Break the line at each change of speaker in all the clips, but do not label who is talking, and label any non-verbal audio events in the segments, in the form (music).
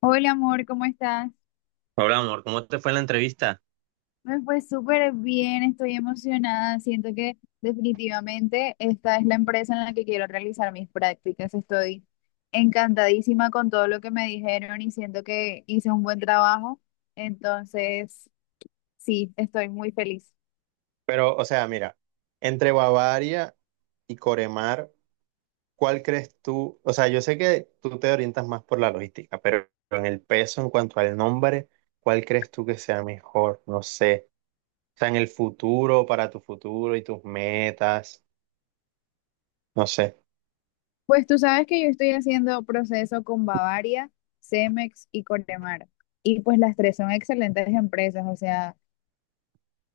Hola amor, ¿cómo estás?
Hola, amor, ¿cómo te fue en la entrevista?
Me fue súper bien, estoy emocionada. Siento que definitivamente esta es la empresa en la que quiero realizar mis prácticas. Estoy encantadísima con todo lo que me dijeron y siento que hice un buen trabajo. Entonces, sí, estoy muy feliz.
Pero, o sea, mira, entre Bavaria y Coremar, ¿cuál crees tú? O sea, yo sé que tú te orientas más por la logística, pero en el peso, en cuanto al nombre, ¿cuál crees tú que sea mejor? No sé. O sea, en el futuro, para tu futuro y tus metas, no sé.
Pues tú sabes que yo estoy haciendo proceso con Bavaria, Cemex y Cortemar. Y pues las tres son excelentes empresas, o sea.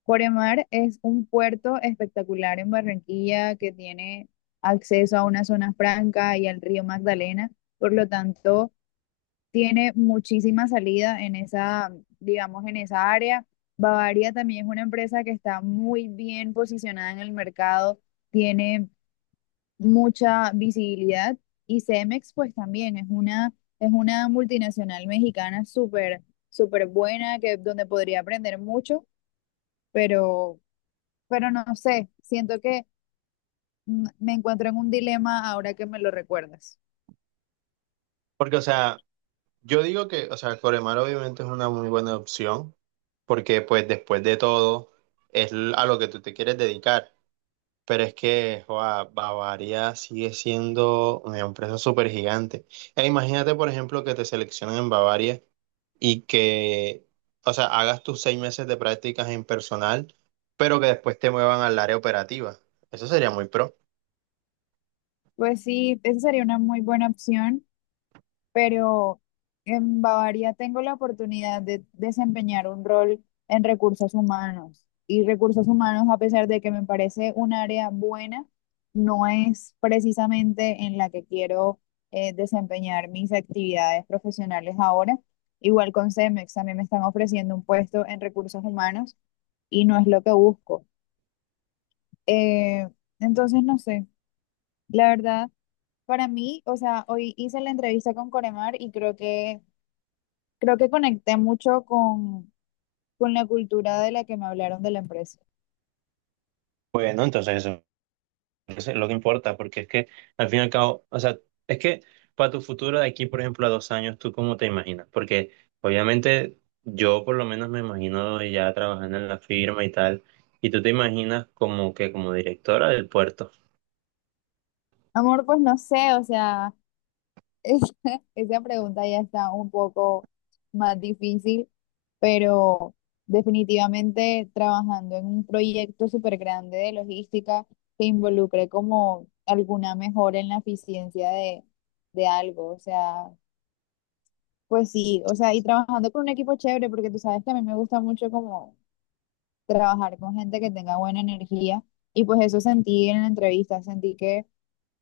Coremar es un puerto espectacular en Barranquilla que tiene acceso a una zona franca y al río Magdalena, por lo tanto tiene muchísima salida en esa, digamos, en esa área. Bavaria también es una empresa que está muy bien posicionada en el mercado, tiene mucha visibilidad, y Cemex pues también es una multinacional mexicana súper, súper buena donde podría aprender mucho, pero no sé, siento que me encuentro en un dilema ahora que me lo recuerdas.
Porque, o sea, yo digo que, o sea, Coremar obviamente es una muy buena opción, porque pues después de todo es a lo que tú te quieres dedicar. Pero es que joa, Bavaria sigue siendo una empresa súper gigante. E imagínate, por ejemplo, que te seleccionen en Bavaria y que, o sea, hagas tus seis meses de prácticas en personal, pero que después te muevan al área operativa. Eso sería muy pro.
Pues sí, esa sería una muy buena opción, pero en Bavaria tengo la oportunidad de desempeñar un rol en recursos humanos. Y recursos humanos, a pesar de que me parece un área buena, no es precisamente en la que quiero desempeñar mis actividades profesionales ahora. Igual con Cemex, también me están ofreciendo un puesto en recursos humanos y no es lo que busco. Eh, entonces, no sé, la verdad, para mí, o sea, hoy hice la entrevista con Coremar y creo que conecté mucho con la cultura de la que me hablaron de la empresa.
Bueno, entonces eso. Eso es lo que importa, porque es que al fin y al cabo, o sea, es que para tu futuro de aquí, por ejemplo, a dos años, ¿tú cómo te imaginas? Porque obviamente yo por lo menos me imagino ya trabajando en la firma y tal, y tú te imaginas como que como directora del puerto.
Amor, pues no sé, o sea, (laughs) es- esa pregunta ya está un poco más difícil, pero definitivamente trabajando en un proyecto súper grande de logística que involucre como alguna mejora en la eficiencia de algo, o sea. Pues sí, o sea, y trabajando con un equipo chévere, porque tú sabes que a mí me gusta mucho como trabajar con gente que tenga buena energía, y pues eso sentí en la entrevista, sentí que,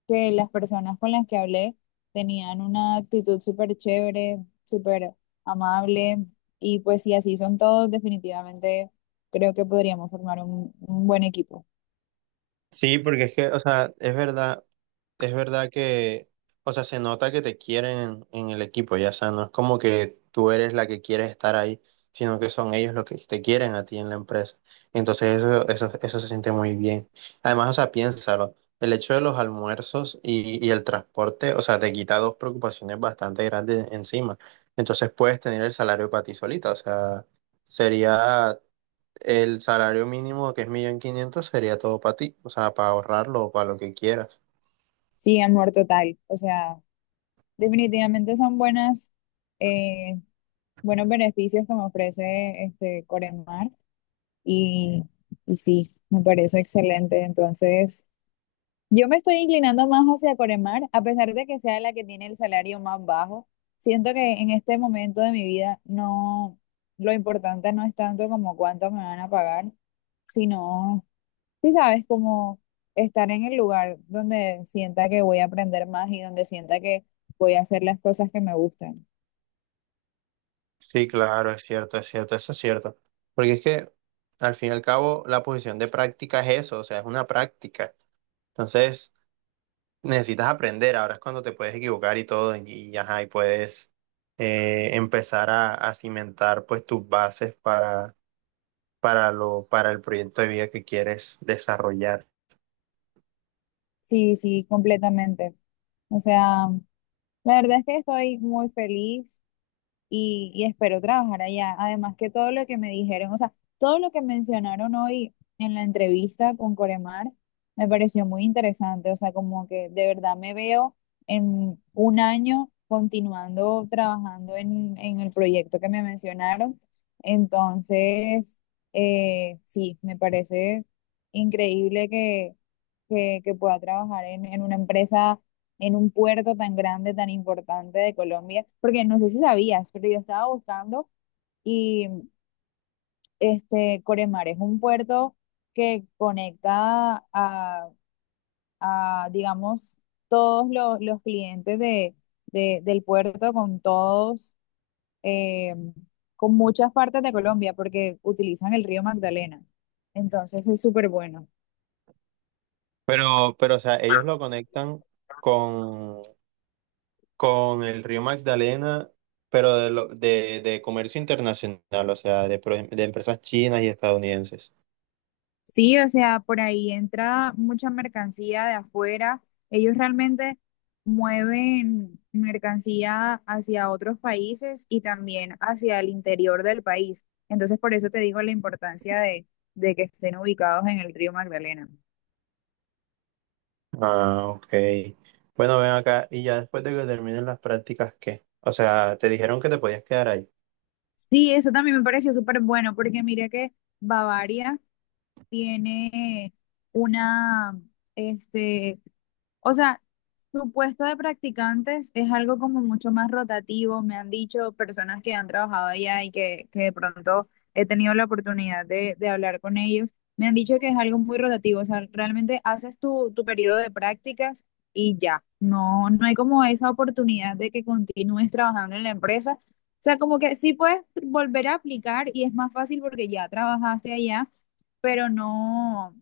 que las personas con las que hablé tenían una actitud súper chévere, súper amable, y pues si así son todos, definitivamente creo que podríamos formar un buen equipo.
Sí, porque es que, o sea, es verdad que, o sea, se nota que te quieren en el equipo, ya, o sea, no es como que tú eres la que quieres estar ahí, sino que son ellos los que te quieren a ti en la empresa. Entonces eso se siente muy bien. Además, o sea, piénsalo, el hecho de los almuerzos y el transporte, o sea, te quita dos preocupaciones bastante grandes encima. Entonces puedes tener el salario para ti solita, o sea, sería el salario mínimo que es millón quinientos sería todo para ti, o sea, para ahorrarlo o para lo que quieras.
Sí, amor total, o sea, definitivamente son eh, buenos beneficios que me ofrece este Coremar. Y, y sí, me parece excelente. Entonces, yo me estoy inclinando más hacia Coremar, a pesar de que sea la que tiene el salario más bajo. Siento que en este momento de mi vida no, lo importante no es tanto como cuánto me van a pagar, sino, sí sabes, como estar en el lugar donde sienta que voy a aprender más y donde sienta que voy a hacer las cosas que me gustan.
Sí, claro, es cierto, eso es cierto. Porque es que al fin y al cabo la posición de práctica es eso, o sea, es una práctica. Entonces, necesitas aprender, ahora es cuando te puedes equivocar y todo, ajá, y puedes empezar a cimentar pues tus bases para lo, para el proyecto de vida que quieres desarrollar.
Sí, sí, completamente. O sea, la verdad es que estoy muy feliz. Y espero trabajar allá. Además que todo lo que me dijeron, o sea, todo lo que mencionaron hoy en la entrevista con Coremar me pareció muy interesante, o sea, como que de verdad me veo en un año continuando trabajando en el proyecto que me mencionaron. Entonces, sí, me parece increíble que que pueda trabajar en una empresa, en un puerto tan grande, tan importante de Colombia, porque no sé si sabías, pero yo estaba buscando y este Coremar es un puerto que conecta a, digamos, todos los clientes del puerto eh, con muchas partes de Colombia, porque utilizan el río Magdalena. Entonces es súper bueno.
Pero, o sea, ellos lo conectan con con el río Magdalena, pero de, lo- de comercio internacional, o sea, de, pro- de empresas chinas y estadounidenses.
Sí, o sea, por ahí entra mucha mercancía de afuera. Ellos realmente mueven mercancía hacia otros países y también hacia el interior del país. Entonces, por eso te digo la importancia de que estén ubicados en el río Magdalena.
Ah, ok. Bueno, ven acá y ya después de que terminen las prácticas, ¿qué? O sea, te dijeron que te podías quedar allá.
Sí, eso también me pareció súper bueno porque mira que Bavaria tiene una, este, o sea, su puesto de practicantes es algo como mucho más rotativo. Me han dicho personas que han trabajado allá y que de pronto he tenido la oportunidad de hablar con ellos. Me han dicho que es algo muy rotativo. O sea, realmente haces tu periodo de prácticas y ya. No, no hay como esa oportunidad de que continúes trabajando en la empresa. O sea, como que sí puedes volver a aplicar y es más fácil porque ya trabajaste allá, pero no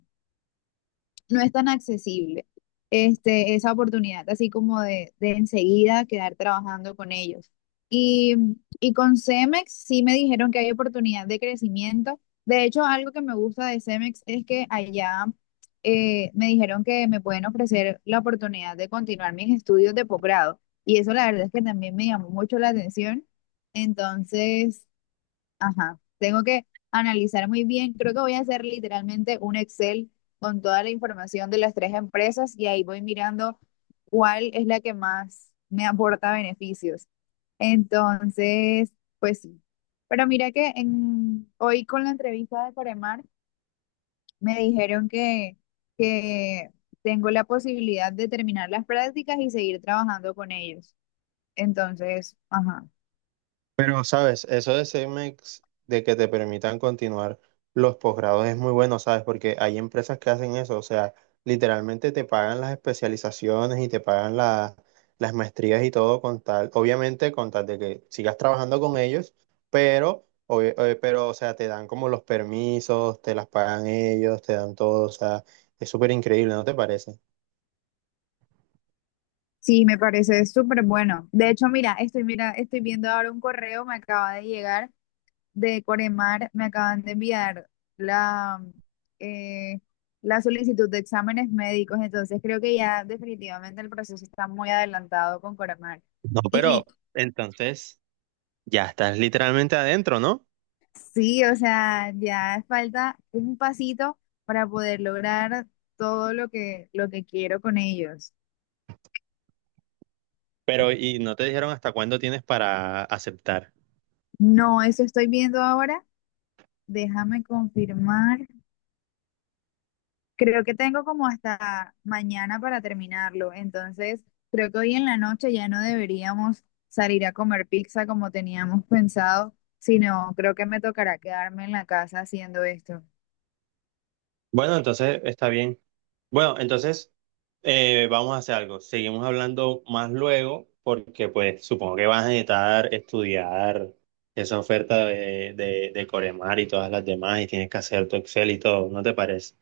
no es tan accesible esa oportunidad, así como de enseguida quedar trabajando con ellos. Y, y con Cemex sí me dijeron que hay oportunidad de crecimiento. De hecho, algo que me gusta de Cemex es que allá me dijeron que me pueden ofrecer la oportunidad de continuar mis estudios de posgrado. Y eso la verdad es que también me llamó mucho la atención. Entonces, ajá, tengo que analizar muy bien. Creo que voy a hacer literalmente un Excel con toda la información de las tres empresas y ahí voy mirando cuál es la que más me aporta beneficios. Entonces, pues sí. Pero mira que hoy con la entrevista de Coremar me dijeron que tengo la posibilidad de terminar las prácticas y seguir trabajando con ellos. Entonces, ajá.
Pero, ¿sabes? Eso de CEMEX, de que te permitan continuar los posgrados es muy bueno, ¿sabes? Porque hay empresas que hacen eso, o sea, literalmente te pagan las especializaciones y te pagan la- las maestrías y todo con tal, obviamente con tal de que sigas trabajando con ellos, pero, pero, o sea, te dan como los permisos, te las pagan ellos, te dan todo, o sea, es súper increíble, ¿no te parece?
Sí, me parece súper bueno. De hecho, mira, estoy viendo ahora un correo, me acaba de llegar de Coremar, me acaban de enviar la, eh, la solicitud de exámenes médicos, entonces creo que ya definitivamente el proceso está muy adelantado con Coremar.
No, pero
Y
entonces ya estás literalmente adentro, ¿no?
sí, o sea, ya falta un pasito para poder lograr todo lo que quiero con ellos.
Pero, ¿y no te dijeron hasta cuándo tienes para aceptar?
No, eso estoy viendo ahora. Déjame confirmar. Creo que tengo como hasta mañana para terminarlo, entonces creo que hoy en la noche ya no deberíamos salir a comer pizza como teníamos pensado, sino creo que me tocará quedarme en la casa haciendo esto.
Bueno, entonces está bien. Bueno, entonces vamos a hacer algo. Seguimos hablando más luego porque pues supongo que vas a necesitar estudiar esa oferta de Coremar y todas las demás y tienes que hacer tu Excel y todo, ¿no te parece?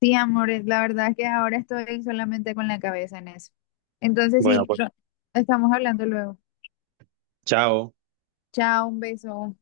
Sí, amores, la verdad es que ahora estoy solamente con la cabeza en eso. Entonces,
Bueno,
sí,
pues
estamos hablando luego.
chao.
Chao, un beso.